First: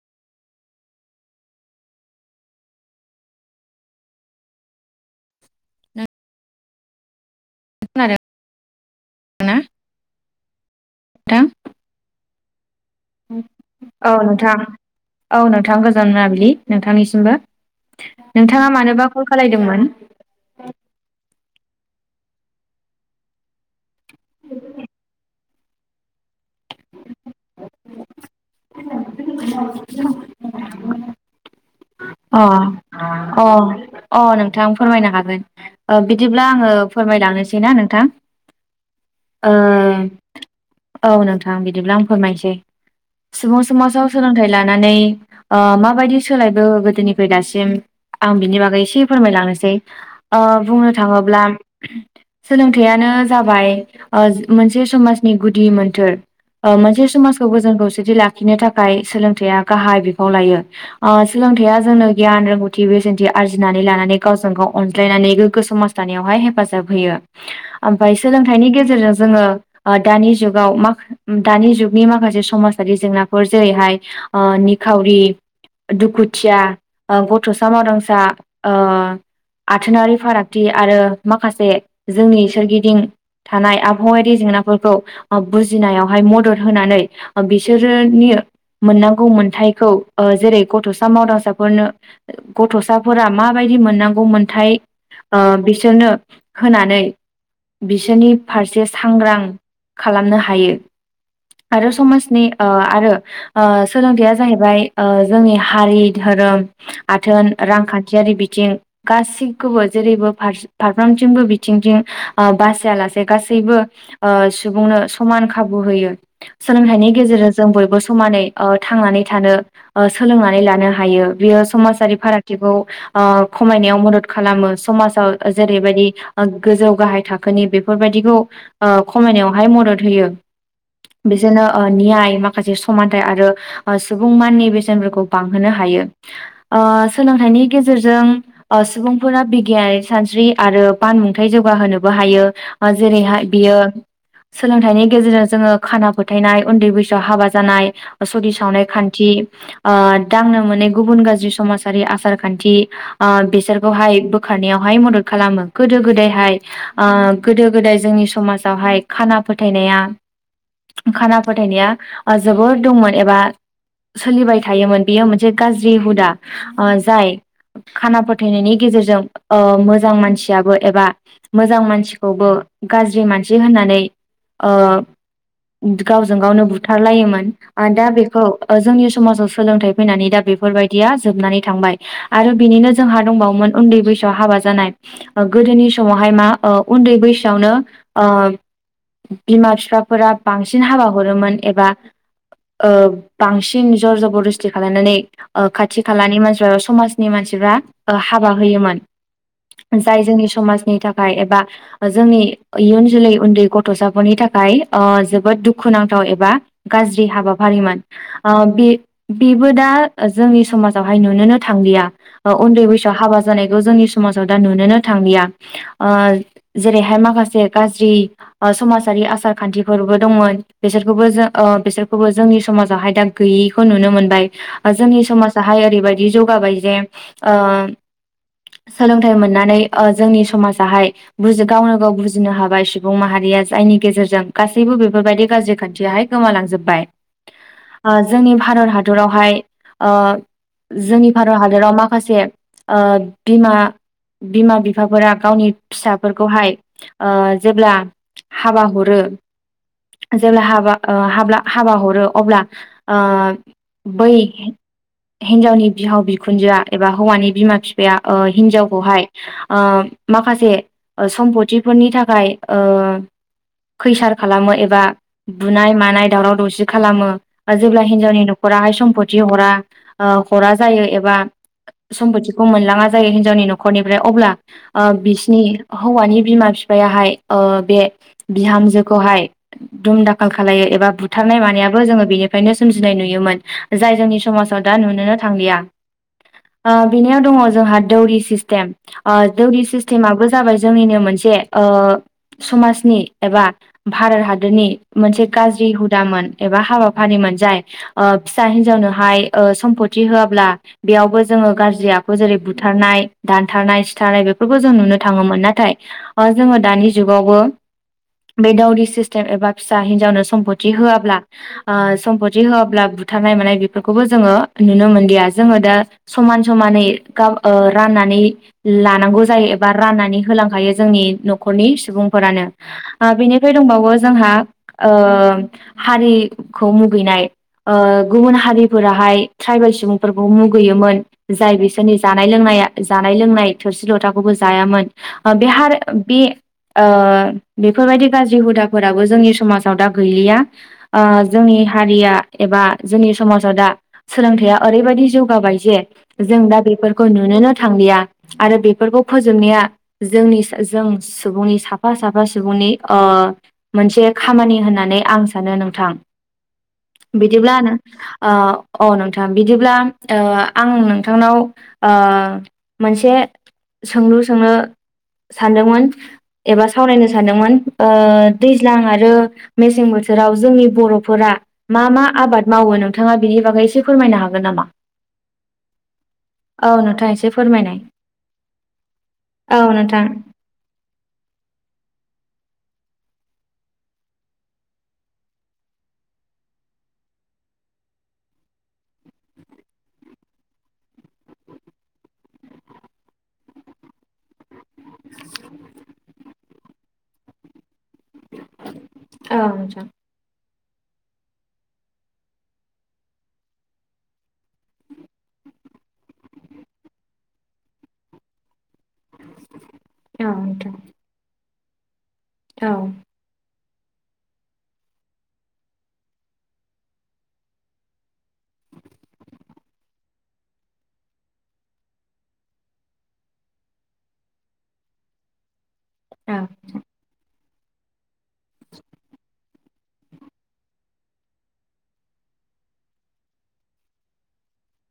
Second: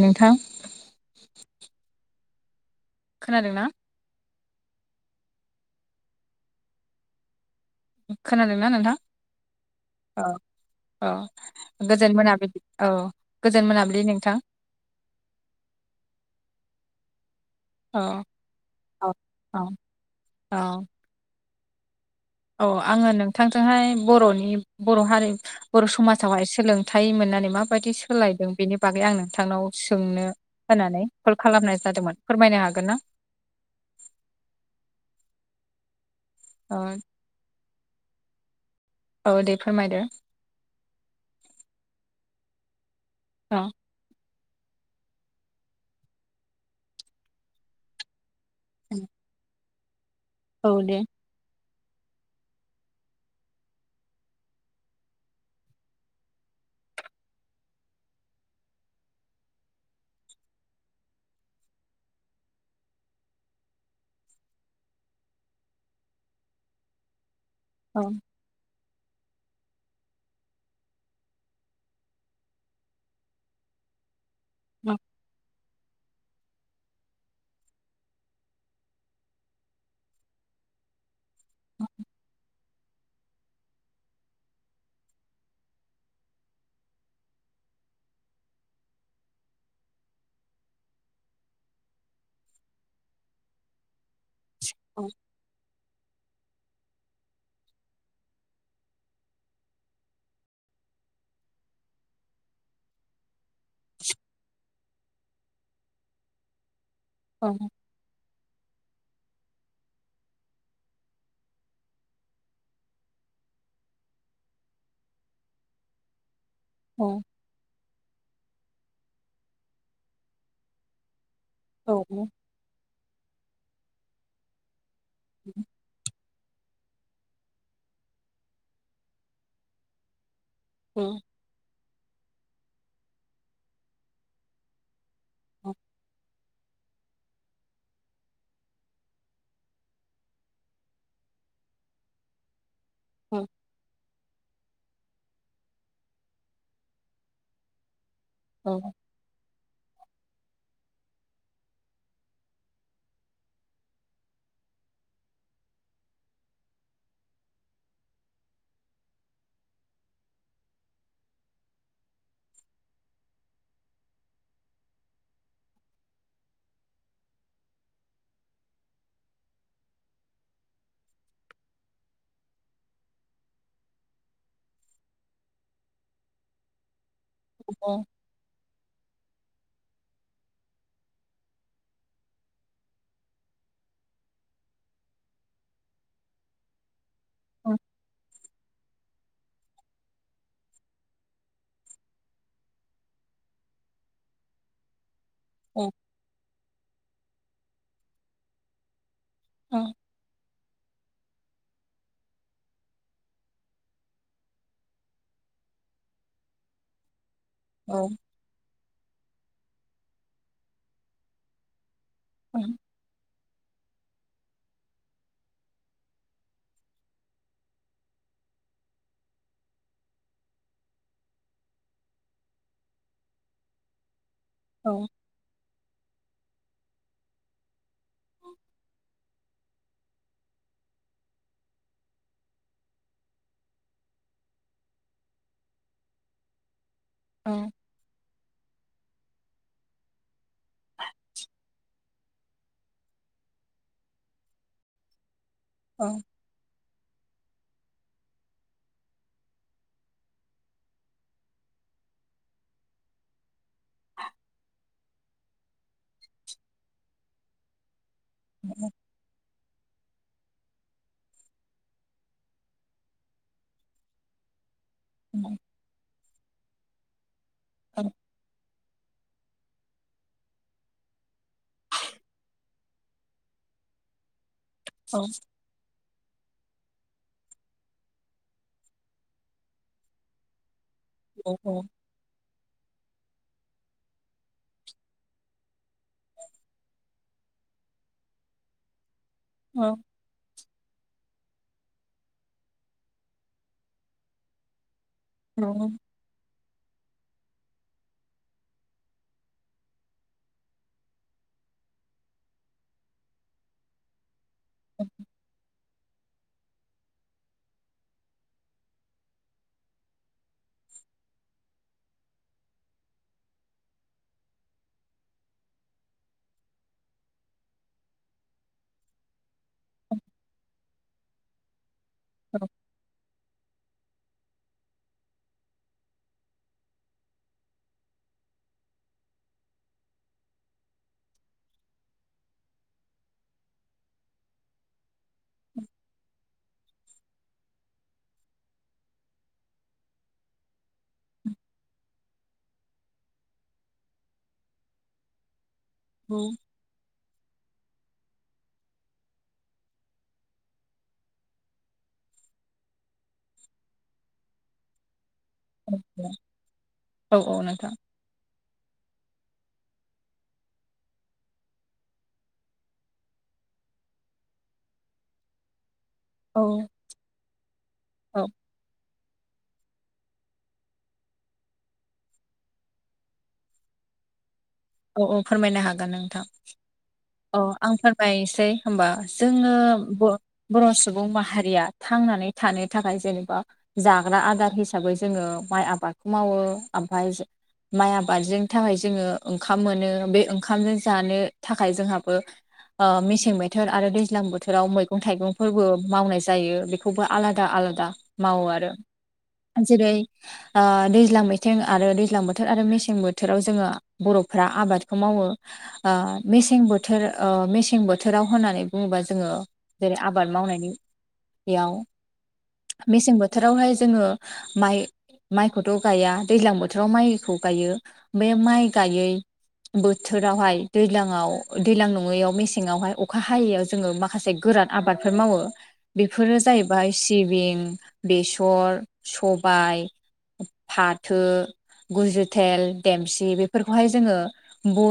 नोंथां खोनादोंना? नों खोनादों खोनादोंना नोंथां ना औ औ नोंथां? गोजोन मोनाबिलि औ नोंथां, औ नोंथां गोजान मोनाबिलि नोंथांनिसिमबो। औ नोंथाङा मानोबा औ कल औ खालायदोंमोन? औ आङो नोंथांजोंहाय बर'नि बर' हारि बर' समाजावहाय सोलोंथाइ मोननानै माबायदि सोलायदों बेनि बागै आं नोंथांनाव सोंनो होननानै कल खालामनाय जादोंमोन अ फोरमायनो हागोन ना अ अ नोंथां फोरमायनो हागोन [unintelligible] बिदिब्ला आङो औ फोरमायलांनोसै ना नोंथां। औ दे फोरमायदो औ नोंथां बिदिब्ला आं फोरमायसै। औ सुबुं समाजाव सोलोंथाइ लानानै ओ माबयदि सोलायखो गोदोनिफ्राय दासिम। आं बिनि बागै एसे फोरमायलांनोसै। ओ औ बुंनो दे थाङोब्ला सोलोंथाइयानो जाबाय ओ मोनसे समाजनि गुदि मोन्थोर। ओ मोनसे समाजखौ गोजोन खौसेथि लाखिनो थाखाय सोलोंथाइया गाहाय बिफाव लायो। ओ सोलोंथाइया जोंनो गियान रोंगौथि बिसेनथि आरजिनानै लानानै गावजों गाव अनज्लायनानै गोग्गो समाज थानायानायावहाय हेफाजाब होयो। औ ओमफाय सोलोंथाइनि गेज जेरजों जोङो ओ दानि जुगाव माख दानि जुगनि माखासे समाजारि जेंनाफोर जेरैहाय ओ औ निखावरि दुखुथिया ओ गथ'सा मावदांसा ओ आथोनारि फारागथि आरो माखासे जोंनि सोरगिदिं थानाय आबहावायारि जेंनाफोरखौ बुजिनायावहाय मदद होनानै बिसोरोनि मोनांगौ मोनथायखौ ओ जेरै गथ'सा मावदांसा फोरनो गथ'साफोरा माबायदि मोननांगौ मोनथाय औ ओ बिसोरनो होनानै बिसोरनि फारसे सांग्रां खालामनो हायो। आरो समाजनि ओ आरो ओ सोलोंथायया जाहैबाय जोंनि हारि धोरोम औ आथोन रांखान्थियारि बिथिं गासैखौबो जेरैबो फारस फारफ्रामथिंबो बिथिंजोंं बासायालासे गासैबो ओ सुबुंनो समान खाबु होयो। औ सोलोंथाइनि गेजेरजों जों बयबो समानै ओ थांनानै थानो सोलोंनानै लानो हायो। बियो औ समाजारि फारागथिखौ ओ खमायनायाव मदद खालामो समाजाव जेरैबायदि गोजौ गाहाय थाखोनि बेफोरबायदिखौ ओ खमायनायावहाय मदद होयो औ बिसोरनो ओ नियाय मा माखासे समानथाइ आरो ओ सुबुं माननि बेसेनफोरखौ बांहोनो हायो ओ सोलोंथाइनि गेजेरजों ओ सुबुंफोरा बिगियान सानस्रि आरो बान मुंथाय जौगाहोनोबो हायो जेरैहाय बियो सोलोंथाइनि गेजेरजों जोङो खाना फोथायनाय उन्दै बैसोआव हाबा जानाय सति सावनाय खान्थि ओ दांनो मोनै गुबुन गाज्रि समाजारि आसार खान्थि ओ बेसोरखौहाय बोखारनायावहाय मदद खालामो गोदो गोदायहाय ओ गोदो गोदाय जोंनि समाजावहाय खाना फोथायनाया खाना फोथायनाया ओ जोबोर दंमोन एबा सोलिबाय थायोमोन बेयो मोनसे गाज्रि हुदा ओ जाय खाना फोथायनायनि गेजेरजों ओ मोजां मानसियाबो एबा मोजां मानसिखौबो गाज्रि मानसि होननानै ओ गावजों गावनो बुथारलायोमो मोन ओ दा बेखौ जोंनि समाजाव सोलोंथाइ फैनानै दा बेफोरबायदिया जोबनानै थांबाय आरो बिनिनो जोंहा दंबावोमोन उन्दै बैसोआव हाबा जानाय गोदोनि समावहाय मा ओ उन्दै बैसोआवनो ओ बिमा बिफाफोरा बांसिन हाबा हरोमोन एबा ओ बांसिन जरजबदस्त खालायनानै ओ खाथि खालानि मानसिफ्रा समाजनि मानसिफ्रा ओ हाबा होयोमोन जाय जोंनि समाज नि थाखाय एबा जोंनि इयुन जोलै उन्दै गथ'साफोरनि थाखाय ओ जोबोद दुखु दुखुनांथाव एबा गाज्रि हाबा औ हारिमोन ओ बे बेबो दा जोंनि समाजावहाय नुननोनो थांलिया अ औ उन्दै बैसो हाबाज जानायखौ जोंनि समाजाव दा नुनोनो थांलिया ओ जेरैहाय माखासे गाज्रि समाजारि आसार खान्थिफोरबो दंमोन बिसोरखौबो जों ओ बिसोरखौबो जोंनि समाजावहाय दाग गोयिखौ नुनो मोनबाय ओ औ जोंनि समासाहाय ओरैबाय बिदि जौगाबाय जे ओ औ सोलोंथाइ मोननानै ओ जोंनि समाजाहाय बुज गावनो गाव बुजिनो हाबाय सुबुं माहारि या जायनि गेजेरजों गासैबो बेफोरबायदि गाज्रि खान्थियााहाय गोमालांजोब्बाय। ओ जोंनि भारत हादरावहाय ओ जोंनि भारत हादराव मा माखासे ओ बिमा बिमा बिफाफोरा गावनि औ फिसाफोरखौहाय ओ जेब्ला हाबा हरो जेब्ला हाबा हाब्ला हाबा हरो अब्ला ओ बै हिन्जावनि बिहाव बिखुनजोआ एबा हौवानि बिमा फिफ बेया ओ हिनजावखौहाय ओ माखासे सम्पथिफोरनि थाखाय ओ खैसार खालामो एबा बुनाय मानाय दावराव दावसि खालामो जेब्ला नोंथां हिनजावनि नख दाहाय सम्पत हरा ओ हरा जायो एबा सम्पथिखौ मोनलाङा जायो हिनजावनि न'खरनिफ्राय अब्ला ओ बिसिनि हौवानि बिमा बिफायाहाय ओ बे बिहामजोखौहाय दुम दाखाल खालामलायो एबा औ बुथारनाय मानायाबो जोङो बेनिफ्रायनो सोमजिनाय नुयोमोन। जाय जोंनि समाजाव दा नुनोनो थांलिया। बेनियाव दङ जोंहा दौरि सिस्टेम जौनि सिस्टेमाबबो जाबाय जोंनिनो मोनसे जे ओ समाजनि एबा भारत हादोरनि मोनसे गाज्रि हुदामोन एबा हाबाफारिमोन जाय फिसा हिनजावनोहाय सम्फत होआब्ला बेयावबो जोङो गाज्रि आखु जेरै बुथारनाय दानथारनाय सिथारनाय बेफोरखौ जों नुनो थाङोमोन नाथाय जोङो दानि जुगावबो बे दावरि सिस्टेम एबा फिसा हिनजावनो सम्पति होआब्ला सम्पति होआब्ला बुथारनाय मानाय बेफोरखौबो जोङो नुनो मोनलिया जोङो दा समान समानै गाब राननानै लानांगौ जायो। बा राननानै होलांखायो जोंनि न'खरनि सुबुंफोरानो बेनि बेफ्राय दंबावो जोंहा हारिखौ मुगैनाय गुबुन हारिफोराहाय ट्राइबेल सुबुंफोरखौ मुगैयोमोन जाय बिसोरनि जानाय लोंनाया जानाय लोंनाय थोरसि लथाखौबो जायामोन बे बे बेफोरबायदि गाज्रि हुदाफोराबो जोंनि समाजाव दा गैलिया जोंनि जोंनि हारिया एबा जोंनि समाजाव दा सोलोंथाइया ओरैबायदि जौगाबाय जे जों दा बेफोरखौ नुोनो। थांलिया आरो बेफोरखौ फोजोबनाया जों जों सुबुंनि साफा साफा सुबुंनि नि ओ मोनसे खामानि होननानै आं सानो नोंथां बिदि नो ओ औ अ नोंथां बिदिब्ला ओ आं नोंथांनाव ओ मोनसे सोंलु सोंनो सानदोंमोन। एबा सावरायनो सानदोंमोन ओ औ दैज्लां आर आरो मेसें बोथोराव जोंनि बर'फोरा मा मा आबाद मावो नोंथाङा बिनि बागै एसे फोरमायनो हागोन नामा? औ औ फोरमायनो हागोन नोंथां। औ नोंथां एसे औ आं फोरमायनाय फोरमायनोसै हबा जोङो औ नोंथां बर' सुबुं माहारिया थांनानै थानो थाखाय जेनेबा जाग्रा आदार हिसाबै जोङो माइ आबादखौ मावो ओमफाय माइ आबादजों थाखाय जोङो ओंखाम मोनो बे ओंखामजों जानो थाखाय जोंहाबो ओ मेसें बोथोर आरो दैज्लां बोथोराव मैगं थाइगंफोरबो मावनाय जायो बेखौबो आलादा आ दा मावो आरो औ नोंथां जेरै दैज्लां मैथिं आरो दैज्लां बोथोर आरो मेसें बोथोराव जोङो बर'फ्रा आबादखौ मावो मेसें बोथोर मेसें बोथोराव होननानै बुङोबा जों जोङो जेरै औ आबाद मावनायनि नोंथां याव औ मेसें बोथोरावहाय जोङो माइ माइखौथ' गाया दैज्लां बोथोराव माइखौ गायो बे माइ गायै बोथोरावहाय दैलांआव दैज्लां नङैआव मेसेङावहाय अखा हायैयाव जोङो माखासे गो रान आबादफोर मावो औ बेफोरो जाहैबाय सिबिं। बेसर, सबाय। फाथो, गुजुथेल, देमसि बे फोरखौहाय जोङो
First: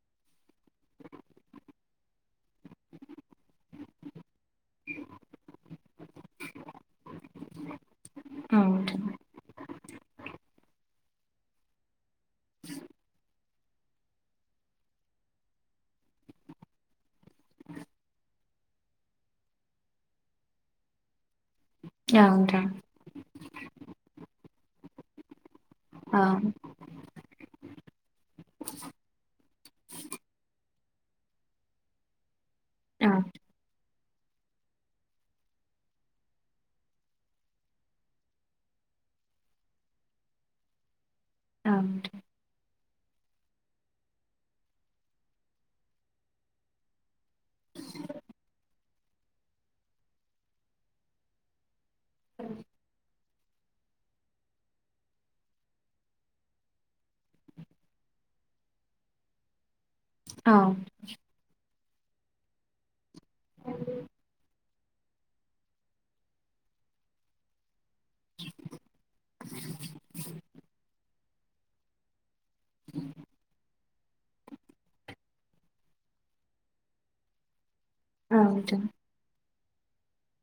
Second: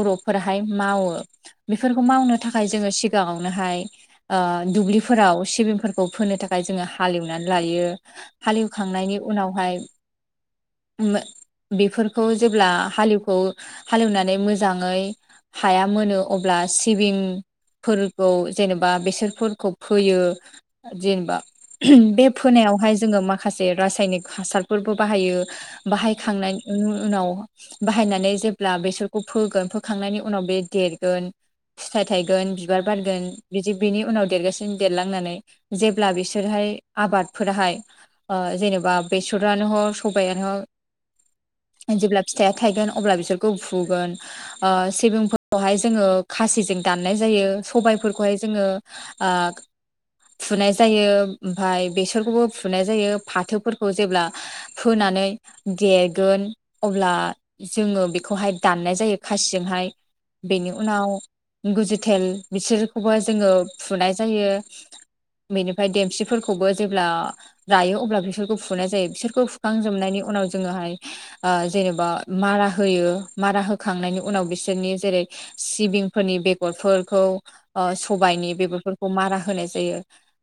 बर'फोराहाय मावो बेफोरखौ मावनो थाखाय जोङो सिगाङावनोहाय हाय ओ-दुब्लिफोराव सिबिंफोरखौ फोनो थाखाय जोङो हालेवनानै लायो औ नोंथां हालेवखांनायनि उ उनावहाय [unintelligible] बेफोरखौ जेब्ला हालेवखौ। हालेवनानै मोजाङै हाया मोनो अब्ला सिबिं। फोरफोरखौ जेनेबा बेसोरफोरखौ फोयो जेनेबा। औ बे नोंथां फोनायावहाय जोङो माखासे रासायनिक हासारफोरबो बाहायो। औ बाहायखांनायनि उनाव बाहायनानै जेब्ला बेसोरखौ फोगोन फोखांनायनि उनाव बे। देरगोन फिथाय थायगोन बिबार औ बारगोन बिदि बिनि उनाव देरगासिनो देरांनानै जेब्ला बिसोरहाय आबादफोरहाय ओ-जेनब बा बेसरनो हक सबायानो हक औ जेब्ला फिथाइआ थायगोन अब्ला बिसोर। खौ फुगोन ओ-सिबिंखौहाय जों खासि दान फुनाय जायो सबायफोरखौहाय जोङो फुनाय जायो ओमफ्राय बेसरखौबो फुनाय जायो। फाथोफोरखौ जेब्ला फोनानै देरगोन अब्ला जोङो बे। बेखौहाय दान्नाय जायो खासिजोंहाय बेनि उनाव। गुजिथेल बिसोरखौबो जोङो फुनाय जायो। बेनिफ्राय देमसिफोरखौबो जेब्ला। रायो अब्ला बिसोरखौ फुनाय जायो बिसोरखौ फुखांजोबनायनि उनाव जोङोहाय ओ-जेनेबा। मारा होयो। मारा होखांनायनि उनाव बिसोरनि जेरै सिबिंफोरनि बेगरफोरखौ। औ नोंथां औ ओ-सबायाइनि नोंथां बेफोरखौ मारा होनाय। जायो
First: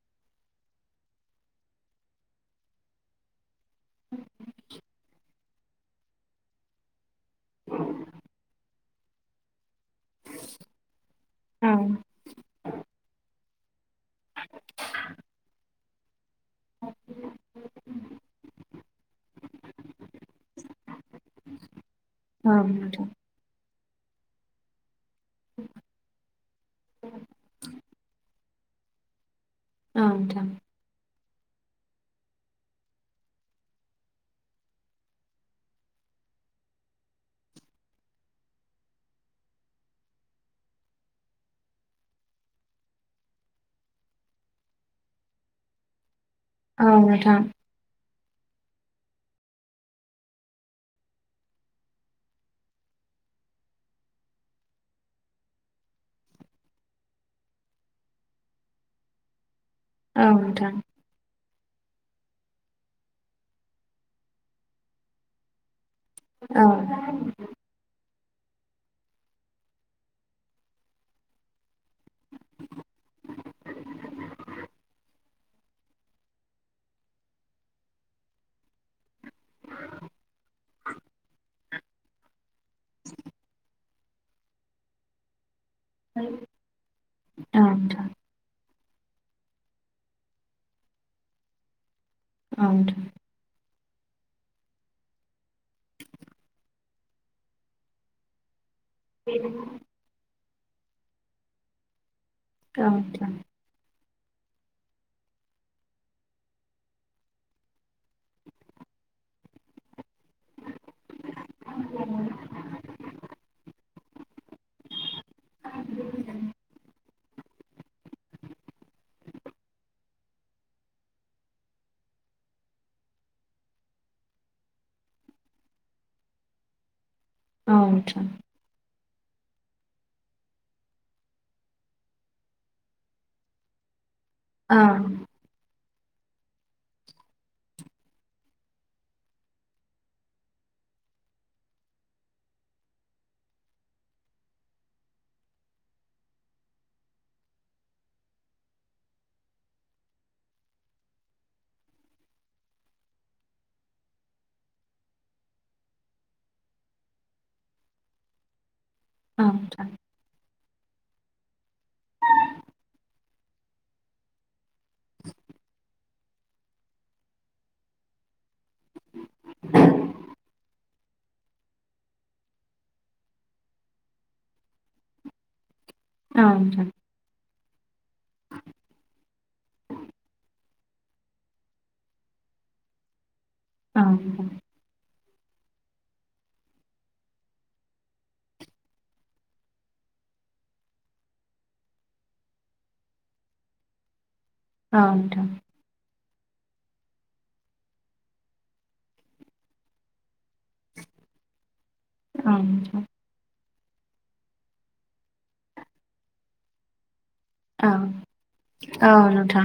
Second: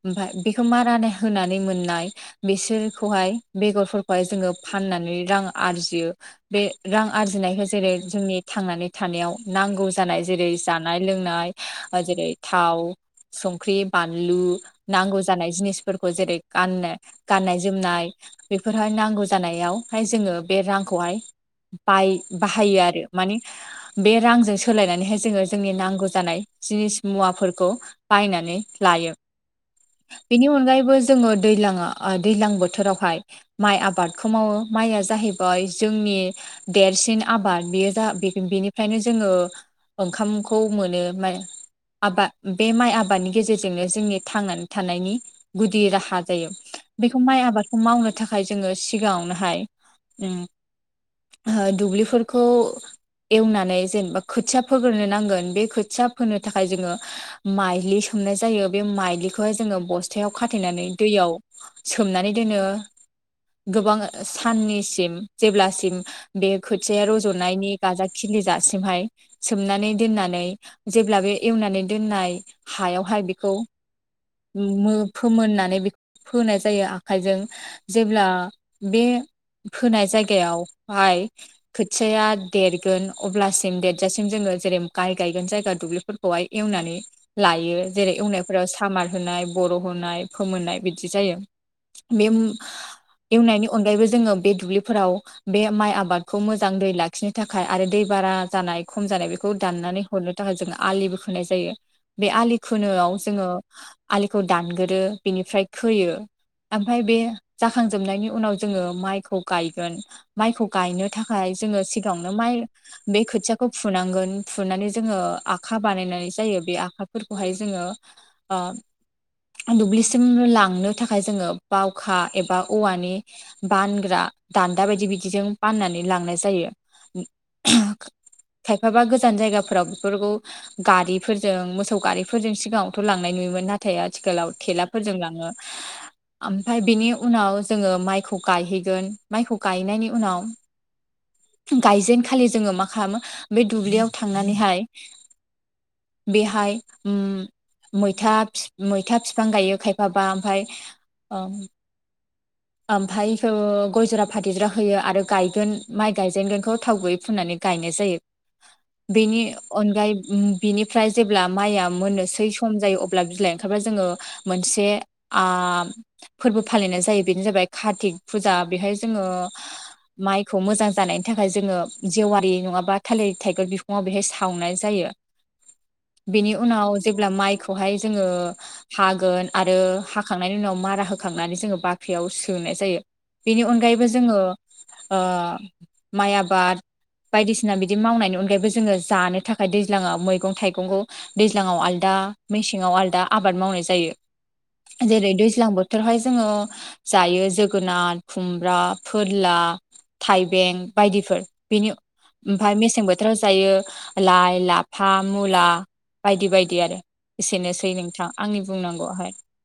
ओमफफ्राय बेखौ मारा होनानै मोननाय बिसोरखौहाय बेगरफोरखौहाय जोङो फाननानै रां आरजियो बे रां आरजिनाय जेरै जोंनि थांनानै थानायाव नांगौ जानाय जेरै जानाय लोंनाय औ ओ- जेरै थाव संख्रि। बानलु नांगौ जानाय जिनिसफोरखौ जेरै। गाननो गाननाय जोमनाय बेफोरहाय नांगौ जानायावहाय जोङो बे रांखौहाय। बाय बाहायो आरो नोंथां माने। बे रांजों सोलायनानैहाय जोङो जोंनि नांगौ जानाय जिनिस मुवाफोरखौ बायनानै। लायो औ बेनि नोंथां अनगायैबो जोङो दैलांआ-दैज्लां बोथोरावहाय माइ आबादखौ मावो माइआ जाहैबाय जोंनि। देरसिन आबाद बेयो जा बेनिफ्रायनो जोङो ओंखामखौ मोनो मा आबाद बे माइ आबादनि गेजेरजोंनो जोंनि थांनानै थानायनि गुदि राहा। जायो बेखौ माइ आबादखौ मावनो। थाखाय जोङो सिगाङावनोहाय जों ओ-दुब्लिफोरखौ। एवनानै जेनेबा खोथिया फोग्रोनो नांगोन बे खोथिया फोनो थाखाय जोङो माइलि स सुमनाय जायो बे माइलिखौहाय जोङो औ बस्थायाव नोंथां खाथेयनानै दैयाव। सोमनानै दोनो गोबां ओ-साननिसिम जेब्लासिम बे औ खोथ रजनायनि गाजा खिलि जासिमहाय सोमनानै दोननानै जेब्ला बे एवनानै दोन नाय हायावहाय बेखौ। मो-फोमोननानै बेखौ फोनाय जायो आखाइजों जेब्ला बे। फोनाय जायगायाव बाय खोथियाया देरगोन अब्लासिम देरजासिम जोङो जेरै गाइ गायगोन जायगा। दुब्लिफोरखौ हाय एवनानै औ लायो नोंथां औ नोंथां जेरै एवनायफोरा खामार होनाय बर' होनाय फोमोननाय बिदि जायो बे औ एवनायनि अनगायैबो जोङो बे दुब्लिफोराव बे माइ आबाद खौ मोजां दै लाखिनो थाखाय आरो दै बारा जानाय खम जानाय बेखौ दाननानै हरनो थाखाय जोङो आलिबो खोनाय जायो बे आलि खोनो आव नोंथां औ जोङो आलिखौ दानगोरो बिनिफ्राय खोयो ओमफाय बे जाखांजोबनायनि उनाव जोङो माइखौ गायगोन माइखौ गा थाखाय जोङो सिगाङावनो माइ बे खोथियाखौ फुनांगोन फुनानै जोङो आखा बानायनानै जायो बे आखा फोरखौहाय जोङो ओ दुब्लिसिम लांनो थाखाय जोङो बावखा एबा औवानि बानग्रा दान्दा बायदि बिदिजों फाननानै लांनाय जायो [unintelligible] नोंथां खायफाबा गोजान जायगाफोराव बेफोरखौ गारिफोरजों मोसौ गारिफोरजों सिगाङावथ लांनाय नुयोमोन नाथाय आथिखालाव औ थेलाफोरजों औ लाङो ओमफफ्राय बेनि उनाव जोङो माइखौ गायहैगोन माइखौ गायनायनि उनाव गायजेनखालि जोङो मा खालामो बे दुब्लियाव थांनानैहाय बेहाय ओम मैथा फि मैथा बिफां गायो खायफाबा ओमफाय ओ ओमफाय ओ गयजरा फाथै जिरा होयो आरो गायगोन माइ गायजेनगोनखौ थाव गैयै फुननानै गायनाय जायो बेनि नोंथां औ अनगायै बिनिफ्राय जेब्ला माइआ मोननोसै सम जायो अब्ला बिलाइ ओंखारबा जोङो मोनसे आ फोरबो फालिनाय जायो बेनो जाबाय कारतिक फुजा बेहाय जोङो माइ खौ मोजां जानायनि थाखाय जोङो जेवारि नङाबा थालिर थाइगेर बिफुाव बेहाय सावनाय जायो बेनि नोंथां औ उनाव जेब्ला माइखौहाय जोङो हागोन आरो हाखांनायनि उनाव मारा होखांनानै जोङो बाख्रियाव सोनाय जायो। बेनि अनगायैबो जोङो नोंथां ओ माइ आबाद बायदिसिना बिदि मावनायनि अनगायैबो जोङो जानो थाखाय दैज्लाङाव मैगं थाइगंखौ दैज्लाङाव आलदा मेसेंआव आदा आबाद मावनाय जायो औ जेरै नोंथां दैज्लां बोथोरावहाय जोङो जायो जोगोनार खुमब्रा फोरला थाइबें बायदिफोर बेनि औ ओमफाय नोंथां मेसें बोथोराव जायो लाइ लाफा मुला बायदि बायदि आरो एसेनोसै औ नोंथां आंनि औ बुंनांगौआहाय। नोंथां